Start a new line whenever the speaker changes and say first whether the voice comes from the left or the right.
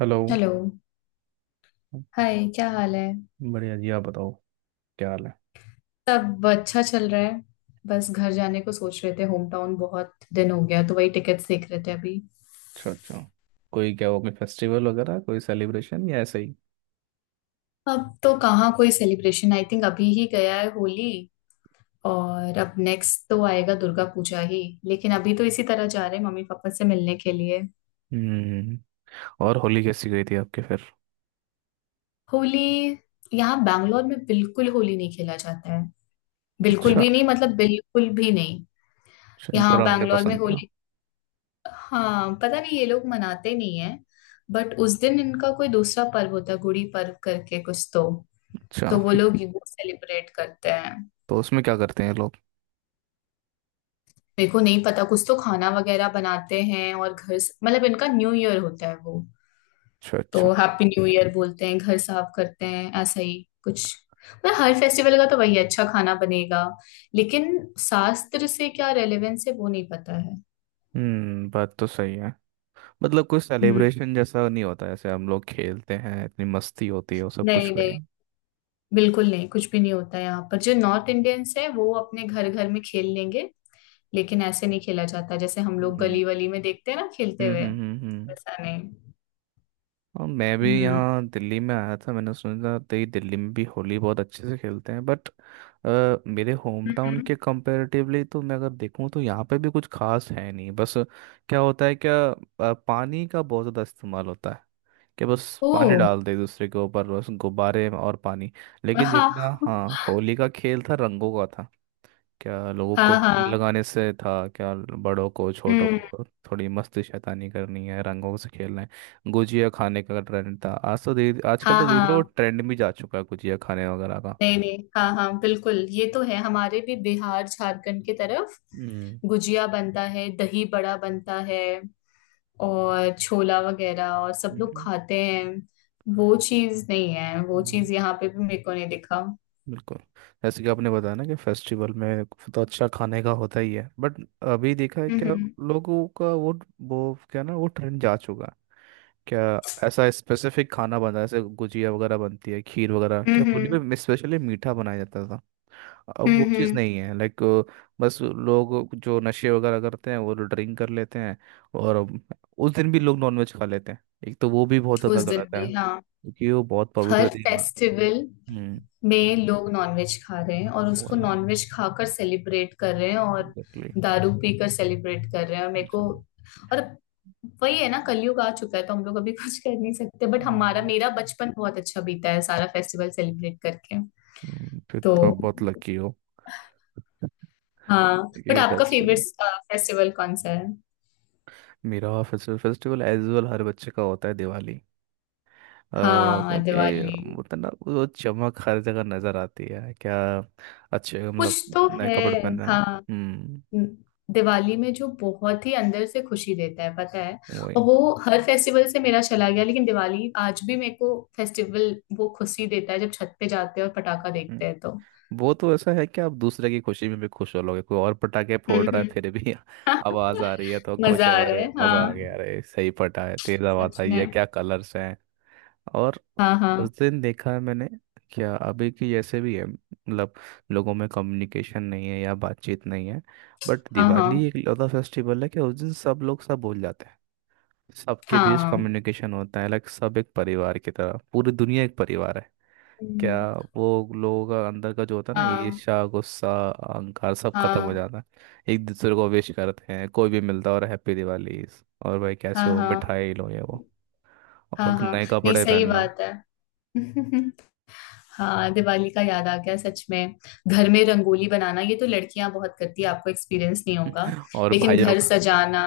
right: Hello.
left: Hello. Hi, क्या हाल है?
right: बढ़िया जी, आप बताओ। क्या हाल है?
left: सब अच्छा चल रहा है। बस घर जाने को सोच रहे थे, होम टाउन बहुत दिन हो गया तो वही टिकट्स देख रहे थे अभी।
right: अच्छा अच्छा। कोई, क्या वो, कोई फेस्टिवल वगैरह, कोई सेलिब्रेशन या ऐसे ही?
left: अब तो कहाँ कोई सेलिब्रेशन, आई थिंक अभी ही गया है होली। और अब नेक्स्ट तो आएगा दुर्गा पूजा ही। लेकिन अभी तो इसी तरह जा रहे हैं, मम्मी पापा से मिलने के लिए।
right: हम्म। और होली कैसी गई थी आपके फिर?
left: होली। यहाँ बैंगलोर में बिल्कुल होली नहीं खेला जाता है। बिल्कुल
right: अच्छा
left: भी नहीं, मतलब बिल्कुल भी नहीं।
right: अच्छा, इनको
left: यहाँ
right: रंग नहीं
left: बैंगलोर में
right: पसंद क्या?
left: होली, हाँ पता नहीं, ये लोग मनाते नहीं है। बट उस दिन इनका कोई दूसरा पर्व होता है, गुड़ी पर्व करके कुछ तो।
right: अच्छा
left: तो वो लोग ये वो सेलिब्रेट करते हैं।
right: तो उसमें क्या करते हैं लोग?
left: मेरे को नहीं पता, कुछ तो खाना वगैरह बनाते हैं और घर मतलब इनका न्यू ईयर होता है वो।
right: अच्छा
left: तो
right: अच्छा।
left: हैप्पी न्यू ईयर बोलते हैं, घर साफ करते हैं, ऐसा ही कुछ। मतलब हर फेस्टिवल का तो वही है, अच्छा खाना बनेगा। लेकिन शास्त्र से क्या रेलेवेंस है, वो नहीं पता है।
right: हम्म। बात तो सही है। मतलब, कोई
left: हम्म।
right: सेलिब्रेशन जैसा नहीं होता, ऐसे हम लोग खेलते हैं, इतनी मस्ती होती है, वो सब कुछ
left: नहीं
right: करें।
left: नहीं, बिल्कुल नहीं, कुछ भी नहीं होता है। यहाँ पर जो नॉर्थ इंडियंस है वो अपने घर घर में खेल लेंगे। लेकिन ऐसे नहीं खेला जाता जैसे हम लोग
right: हम्म
left: गली वली में देखते हैं ना, खेलते
right: हम्म
left: हुए,
right: हम्म हम्म, हम्म।
left: वैसा नहीं।
right: और मैं भी
left: हम्म,
right: यहाँ दिल्ली में आया था, मैंने सुना था तो ये दिल्ली में भी होली बहुत अच्छे से खेलते हैं, बट मेरे होम टाउन
left: हम्म।
right: के कंपैरेटिवली तो मैं अगर देखूँ तो यहाँ पे भी कुछ खास है नहीं बस। क्या होता है क्या पानी का बहुत ज़्यादा इस्तेमाल होता है कि बस, पानी
left: ओ,
right: डाल दे एक दूसरे के ऊपर, बस गुब्बारे और पानी। लेकिन
left: हाँ,
right: जितना, हाँ, होली का खेल था रंगों का था। क्या लोगों
left: हाँ,
right: को रंग
left: हाँ।
right: लगाने से था, क्या बड़ों को छोटों
left: हम्म।
right: को? थोड़ी मस्ती शैतानी करनी है, रंगों से खेलना है, गुजिया खाने का ट्रेंड था। आज तो धीरे आजकल
left: हाँ,
right: तो धीरे धीरे वो
left: हाँ।
right: ट्रेंड भी जा चुका है, गुजिया खाने वगैरह का।
left: नहीं नहीं, हाँ हाँ, बिल्कुल ये तो है हमारे भी बिहार झारखंड की तरफ।
right: हम्म
left: गुजिया बनता है, दही बड़ा बनता है, और छोला वगैरह, और सब लोग
right: हम्म,
left: खाते हैं। वो चीज नहीं है, वो
right: हम्म,
left: चीज यहाँ पे भी मेरे को नहीं दिखा।
right: बिल्कुल। जैसे कि आपने बताया ना, कि फेस्टिवल में तो अच्छा खाने का होता ही है, बट अभी देखा है क्या
left: हम्म,
right: लोगों का वो क्या ना, वो ट्रेंड जा चुका है क्या? ऐसा स्पेसिफिक खाना बना है, जैसे गुजिया वगैरह बनती है, खीर वगैरह, क्या होली
left: हम्म,
right: में स्पेशली मीठा बनाया जाता? अब
left: हम्म,
right: वो चीज़
left: हम्म।
right: नहीं है, लाइक। बस लोग जो नशे वगैरह करते हैं, वो ड्रिंक कर लेते हैं और उस दिन भी लोग नॉनवेज खा लेते हैं। एक तो वो भी बहुत ज़्यादा
left: उस दिन
right: गलत है,
left: भी हाँ।
right: क्योंकि वो बहुत
left: हर
right: पवित्र दिन है।
left: फेस्टिवल
right: हम्म।
left: में लोग नॉनवेज खा रहे हैं और
right: वो
left: उसको
right: है।
left: नॉनवेज खाकर सेलिब्रेट कर रहे हैं, और
right: एग्जैक्टली।
left: दारू पीकर सेलिब्रेट कर रहे हैं, और मेरे को।
right: हम्म,
left: और वही है ना, कलयुग आ चुका है तो हम लोग अभी कुछ कर नहीं सकते, बट हमारा मेरा बचपन बहुत अच्छा बीता है, सारा फेस्टिवल सेलिब्रेट करके।
right: फिर
left: तो
right: तो आप बहुत लकी हो
left: हाँ। बट
right: ये
left: आपका फेवरेट
right: फेस्टिवल।
left: फेस्टिवल कौन सा है?
right: मेरा फेस्टिवल, फेस्टिवल एज वेल हर बच्चे का होता है, दिवाली।
left: हाँ, दिवाली,
right: क्योंकि
left: दिवाली।
right: होता ना वो चमक हर जगह नजर आती है क्या, अच्छे
left: कुछ
right: मतलब,
left: तो
right: नए
left: है।
right: कपड़े पहनना।
left: हाँ,
right: हम्म।
left: दिवाली में जो बहुत ही अंदर से खुशी देता है, पता है। और
right: वही।
left: वो हर फेस्टिवल से मेरा चला गया, लेकिन दिवाली आज भी मेरे को फेस्टिवल वो खुशी देता है, जब छत पे जाते हैं और पटाखा देखते
right: हम्म,
left: हैं तो।
right: वो तो ऐसा है कि आप दूसरे की खुशी में भी खुश हो लोगे। कोई और पटाखे
left: हम्म,
right: फोड़ रहा है
left: हम्म।
right: फिर भी
left: हाँ,
right: आवाज आ रही है तो खुश
left: मजा आ
right: है।
left: रहा
right: अरे
left: है,
right: मजा आ
left: हाँ।
right: गया, अरे सही पटा है, तेज आवाज
left: सच
right: आई
left: में।
right: है, क्या कलर्स हैं। और
left: हाँ, हाँ,
right: उस दिन देखा है मैंने, क्या अभी की जैसे भी है, मतलब लोगों में कम्युनिकेशन नहीं है या बातचीत नहीं है, बट
left: हाँ, हाँ,
right: दिवाली एक लौता फेस्टिवल है कि उस दिन सब लोग सब भूल जाते हैं। सबके बीच
left: हाँ।
right: कम्युनिकेशन होता है, लाइक सब एक परिवार की तरह, पूरी दुनिया एक परिवार है। क्या
left: हम्म,
right: वो, लोगों का अंदर का जो होता है ना,
left: हाँ,
right: ईर्ष्या, गुस्सा, अहंकार, सब खत्म हो
left: हाँ,
right: जाता है। एक दूसरे को विश करते हैं, कोई भी मिलता है, और हैप्पी दिवाली, और भाई
left: हाँ,
right: कैसे
left: हाँ,
right: हो,
left: हाँ,
right: मिठाई लो, ये वो,
left: हाँ,
right: और
left: हाँ।
right: नए
left: नहीं,
right: कपड़े
left: सही
right: पहनना।
left: बात है। हाँ, दिवाली का याद आ गया, सच में। घर में रंगोली बनाना, ये तो लड़कियां बहुत करती है, आपको एक्सपीरियंस नहीं होगा।
right: और
left: लेकिन
right: भाइयों
left: घर
right: का
left: सजाना।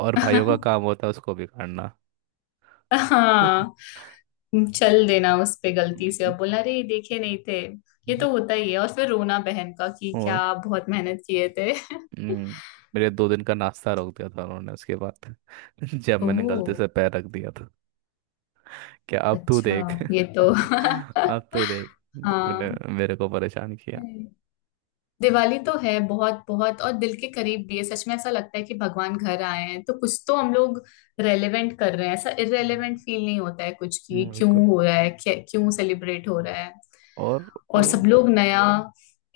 right: और भाइयों का काम होता है उसको बिगाड़ना।
left: हाँ, चल देना उस पे गलती से और बोलना, अरे ये देखे नहीं थे। ये तो होता ही है, और फिर रोना बहन का कि क्या
right: और
left: आप बहुत मेहनत किए थे।
right: हम्म, मेरे दो दिन का नाश्ता रोक दिया था उन्होंने उसके बाद जब मैंने
left: ओह,
right: गलती से पैर रख दिया था। क्या, अब तूने
left: अच्छा,
right: देख,
left: ये तो
right: अब तू देख, तूने
left: हाँ।
right: मेरे को परेशान किया।
left: दिवाली तो है बहुत बहुत, और दिल के करीब भी है सच में। ऐसा लगता है कि भगवान घर आए हैं, तो कुछ तो हम लोग रेलेवेंट कर रहे हैं, ऐसा
right: हम्म,
left: इरेलेवेंट फील नहीं होता है कुछ, कि क्यों
right: बिल्कुल।
left: हो रहा है, क्यों सेलिब्रेट हो रहा है।
right: और
left: और
right: वो।
left: सब लोग नया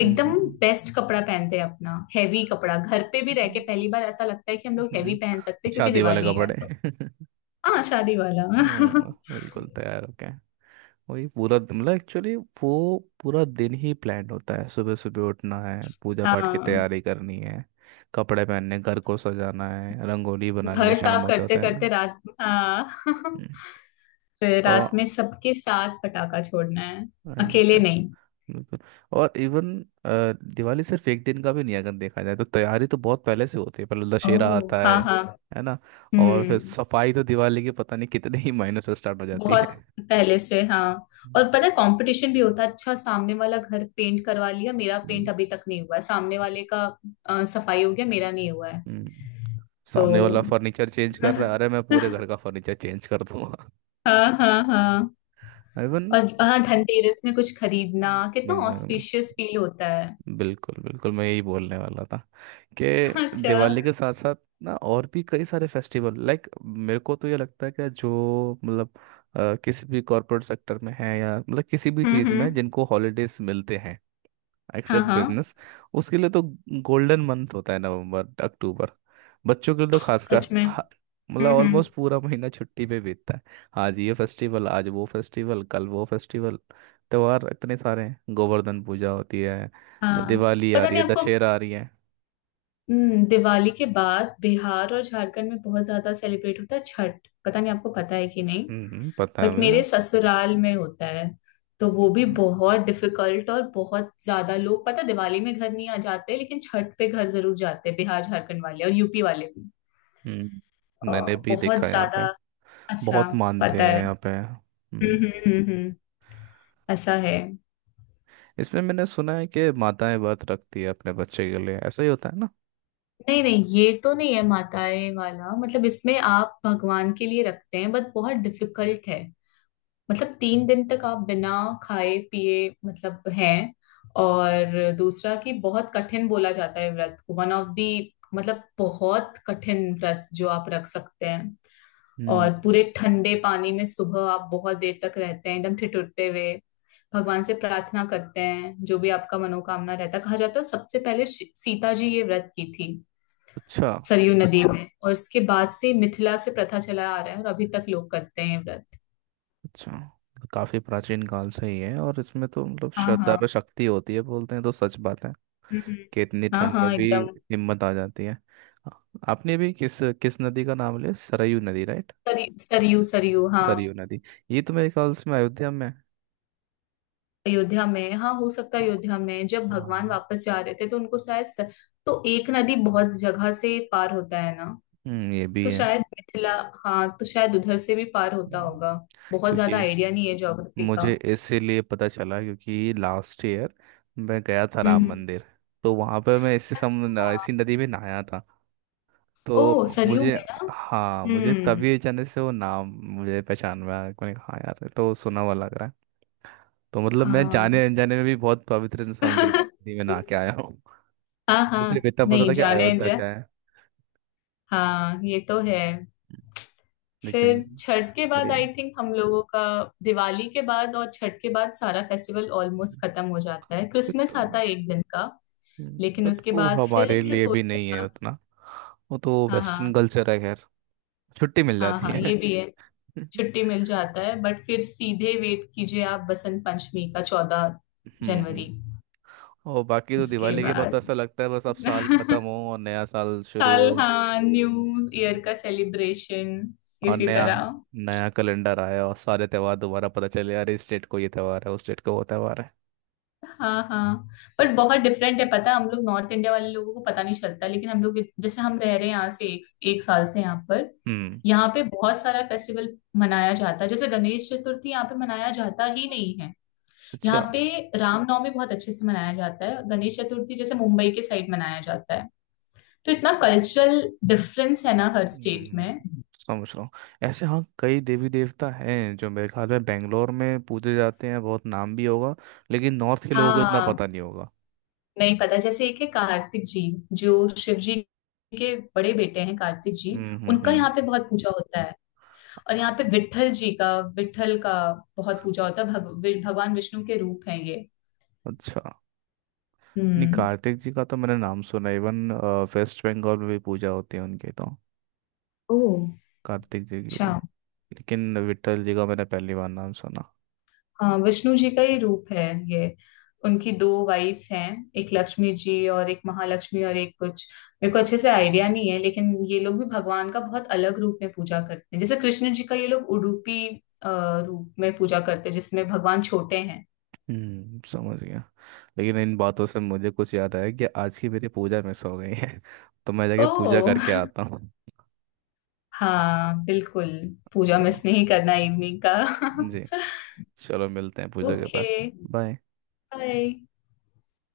left: एकदम
right: हम्म,
left: बेस्ट कपड़ा पहनते हैं अपना, हैवी कपड़ा घर पे भी रह के
right: हम्म,
left: पहली बार ऐसा लगता है कि हम लोग हैवी
right: हम्म,
left: पहन सकते हैं, क्योंकि
right: शादी वाले
left: दिवाली है।
right: कपड़े
left: हाँ, शादी वाला।
right: बिल्कुल तैयार हो गए। वही मतलब एक्चुअली, वो पूरा दिन ही प्लान होता है। सुबह सुबह उठना है, पूजा पाठ की
left: हाँ।
right: तैयारी करनी है, कपड़े पहनने, घर को सजाना है, रंगोली बनानी
left: घर
right: है, शाम
left: साफ
right: होते
left: करते
right: होते हैं।
left: करते रात, हाँ।
right: हम्म,
left: फिर रात
right: और
left: में सबके साथ पटाखा छोड़ना है, अकेले
right: exactly।
left: नहीं।
right: बिल्कुल, और इवन दिवाली सिर्फ एक दिन का भी नहीं है, अगर देखा जाए तो तैयारी तो बहुत पहले से होती है, पहले दशहरा
left: ओह,
right: आता है
left: हाँ, हाँ।
right: है ना, और फिर
left: हम्म।
right: सफाई तो दिवाली के पता नहीं कितने ही महीनों से स्टार्ट हो जाती है।
left: बहुत पहले से, हाँ।
right: हम्म,
left: और पता है, कंपटीशन भी होता है। अच्छा, सामने वाला घर पेंट करवा लिया, मेरा पेंट
right: हम्म।
left: अभी तक नहीं हुआ है सामने वाले का। सफाई हो गया, मेरा नहीं हुआ है।
right: हम्म।
left: तो
right: सामने वाला फर्नीचर चेंज कर रहा है, अरे मैं पूरे
left: हाँ,
right: घर का फर्नीचर चेंज कर दूंगा।
left: हाँ, हाँ।
right: इवन,
left: और हाँ, धनतेरस में कुछ खरीदना कितना ऑस्पिशियस फील होता है।
right: बिल्कुल बिल्कुल, मैं यही बोलने वाला था कि
left: अच्छा।
right: दिवाली के साथ साथ ना, और भी कई सारे फेस्टिवल, लाइक मेरे को तो ये लगता है कि जो, मतलब किसी भी कॉरपोरेट सेक्टर में है, या मतलब किसी भी
left: हम्म,
right: चीज़ में
left: हम्म।
right: जिनको हॉलीडेज मिलते हैं,
left: हाँ,
right: एक्सेप्ट
left: हाँ,
right: बिजनेस, उसके लिए तो गोल्डन मंथ होता है नवंबर अक्टूबर। बच्चों के लिए तो खासकर
left: सच में। हम्म,
right: मतलब
left: हम्म।
right: ऑलमोस्ट पूरा महीना छुट्टी पे बीतता है। आज ये फेस्टिवल, आज वो फेस्टिवल, कल वो फेस्टिवल, त्योहार इतने सारे हैं, गोवर्धन पूजा होती है,
left: हाँ,
right: दिवाली आ
left: पता
right: रही है,
left: नहीं आपको।
right: दशहरा आ रही है।
left: दिवाली के बाद बिहार और झारखंड में बहुत ज्यादा सेलिब्रेट होता है छठ, पता नहीं आपको पता है कि नहीं।
right: हम्म, पता है
left: बट
right: मुझे।
left: मेरे ससुराल में होता है। तो वो भी
right: अच्छा।
left: बहुत डिफिकल्ट, और बहुत ज्यादा लोग पता है, दिवाली में घर नहीं आ जाते लेकिन छठ पे घर जरूर जाते हैं, बिहार झारखंड वाले और यूपी वाले भी।
right: हम्म।
left: अ,
right: मैंने भी देखा
left: बहुत
right: है यहाँ पे,
left: ज्यादा। अच्छा।
right: बहुत मानते
left: पता
right: हैं
left: है।
right: यहाँ पे।
left: हम्म,
right: हम्म।
left: हम्म, हम्म, ऐसा है।
right: इसमें मैंने सुना है कि माताएं व्रत रखती है अपने बच्चे के लिए, ऐसा ही होता है ना?
left: नहीं नहीं, ये तो नहीं है माताएं वाला, मतलब इसमें आप भगवान के लिए रखते हैं, बट बहुत डिफिकल्ट है। मतलब, 3 दिन तक आप बिना खाए पिए मतलब हैं। और दूसरा कि बहुत कठिन बोला जाता है व्रत को, वन ऑफ दी, मतलब बहुत कठिन व्रत जो आप रख सकते हैं। और
right: हम्म।
left: पूरे ठंडे पानी में सुबह आप बहुत देर तक रहते हैं, एकदम ठिठुरते हुए। भगवान से प्रार्थना करते हैं, जो भी आपका मनोकामना रहता है। कहा जाता है सबसे पहले सीता जी ये व्रत की थी।
right: अच्छा।
left: सरयू नदी, अच्छा, में और इसके बाद से मिथिला से प्रथा चला आ रहा है, और अभी तक लोग करते हैं ये व्रत।
right: अच्छा, काफी प्राचीन काल से ही है। और इसमें तो मतलब
left: हाँ,
right: श्रद्धा
left: हाँ।
right: पे शक्ति होती है बोलते हैं, तो सच बात है
left: हम्म,
right: कि इतनी
left: हाँ,
right: ठंड में
left: हाँ,
right: भी
left: एकदम।
right: हिम्मत आ जाती है। आ- आपने भी किस किस नदी का नाम लिया, सरयू नदी राइट?
left: सरयू, सरयू, सरयू, हाँ।
right: सरयू नदी, ये तो मेरे ख्याल से में अयोध्या में है।
left: अयोध्या में हाँ, हो सकता है।
right: हाँ
left: अयोध्या में जब भगवान
right: हाँ।
left: वापस जा रहे थे तो उनको शायद तो एक नदी बहुत जगह से पार होता है ना।
right: हम्म, ये भी
left: तो
right: है।
left: शायद मिथिला। हाँ, तो शायद उधर से भी पार होता
right: हम्म।
left: होगा। बहुत ज्यादा
right: क्योंकि
left: आइडिया नहीं है ज्योग्राफी का।
right: मुझे इसीलिए पता चला क्योंकि लास्ट ईयर मैं गया था
left: हम्म,
right: राम मंदिर, तो वहां पर मैं
left: अच्छा, हाँ।
right: इसी नदी में नहाया था।
left: ओ,
right: तो
left: सरयू
right: मुझे
left: में ना।
right: हाँ, मुझे
left: हम्म,
right: तभी अचानक से वो नाम, मुझे पहचान में आया। मैंने कहा हाँ यार, ये तो सुना हुआ लग रहा है। तो मतलब मैं
left: हाँ।
right: जाने अनजाने में भी बहुत पवित्र समुद्र नदी में नहा के आया हूँ।
left: हाँ,
right: मुझे
left: हाँ,
right: सिर्फ इतना पता
left: नहीं
right: था कि
left: जाने
right: अयोध्या
left: जा।
right: का है,
left: हाँ, ये तो है।
right: लेकिन।
left: फिर छठ के बाद
right: बढ़िया है।
left: आई थिंक हम लोगों का, दिवाली के बाद और छठ के बाद सारा फेस्टिवल ऑलमोस्ट खत्म हो जाता है। क्रिसमस
right: तो,
left: आता है एक दिन का, लेकिन
right: बट
left: उसके
right: वो
left: बाद फिर
right: हमारे लिए भी
left: होली
right: नहीं है
left: का।
right: उतना, वो तो
left: हाँ,
right: वेस्टर्न
left: हाँ,
right: कल्चर है, खैर छुट्टी मिल
left: हाँ,
right: जाती
left: हाँ,
right: है।
left: ये भी है। छुट्टी मिल जाता है, बट फिर सीधे वेट कीजिए आप, बसंत पंचमी का चौदह
right: हम्म।
left: जनवरी
right: और बाकी तो
left: उसके
right: दिवाली के बाद तो
left: बाद
right: ऐसा लगता है बस अब साल खत्म हो और नया साल शुरू
left: साल,
right: हो।
left: हाँ, न्यू ईयर
right: हम्म,
left: का सेलिब्रेशन,
right: और
left: इसी
right: नया,
left: तरह।
right: नया कैलेंडर आया और सारे त्योहार दोबारा पता चले, अरे इस डेट को ये त्योहार है, उस डेट को वो त्योहार है।
left: हाँ, हाँ, पर बहुत डिफरेंट है, पता है। हम लोग नॉर्थ इंडिया वाले लोगों को पता नहीं चलता, लेकिन हम लोग जैसे हम रह रहे हैं यहाँ से, एक एक साल से यहाँ पर।
right: हम्म।
left: यहाँ पे बहुत सारा फेस्टिवल मनाया जाता है, जैसे गणेश चतुर्थी यहाँ पे मनाया जाता ही नहीं है। यहाँ
right: अच्छा।
left: पे रामनवमी बहुत अच्छे से मनाया जाता है। गणेश चतुर्थी जैसे मुंबई के साइड मनाया जाता है। तो इतना कल्चरल डिफरेंस है ना हर स्टेट
right: हम्म,
left: में।
right: समझ रहा हूँ। ऐसे हाँ, कई देवी देवता हैं जो मेरे ख्याल में बेंगलोर में पूजे जाते हैं, बहुत नाम भी होगा, लेकिन नॉर्थ के लोगों को इतना
left: हाँ,
right: पता नहीं होगा।
left: नहीं पता। जैसे एक है कार्तिक जी, जो शिव जी के बड़े बेटे हैं, कार्तिक जी। उनका
right: हम्म।
left: यहाँ पे बहुत पूजा होता है। और यहाँ पे विट्ठल जी का, विट्ठल का बहुत पूजा होता है। भगवान विष्णु के रूप हैं ये।
right: अच्छा। नहीं,
left: हम्म।
right: कार्तिक जी का तो मैंने नाम सुना। इवन वेस्ट बंगाल में भी पूजा होती है उनकी तो,
left: ओह,
right: कार्तिक जी की तो।
left: अच्छा।
right: लेकिन विट्ठल जी का मैंने पहली बार नाम सुना।
left: हाँ, विष्णु जी का ही रूप है ये। उनकी दो वाइफ हैं, एक लक्ष्मी जी और एक महालक्ष्मी और एक कुछ, मेरे को अच्छे से आइडिया नहीं है, लेकिन ये लोग भी भगवान का बहुत अलग रूप में पूजा करते हैं। जैसे कृष्ण जी का ये लोग उडुपी अ, रूप में पूजा करते हैं, जिसमें भगवान छोटे हैं।
right: हम्म, समझ गया। लेकिन इन बातों से मुझे कुछ याद आया कि आज की मेरी पूजा मिस हो गई है तो मैं
left: ओ,
right: जाके पूजा करके आता हूँ।
left: हाँ, बिल्कुल। पूजा
right: तो
left: मिस नहीं करना इवनिंग का।
right: जी, चलो मिलते हैं पूजा के
left: ओके।
right: बाद। बाय।
left: Bye.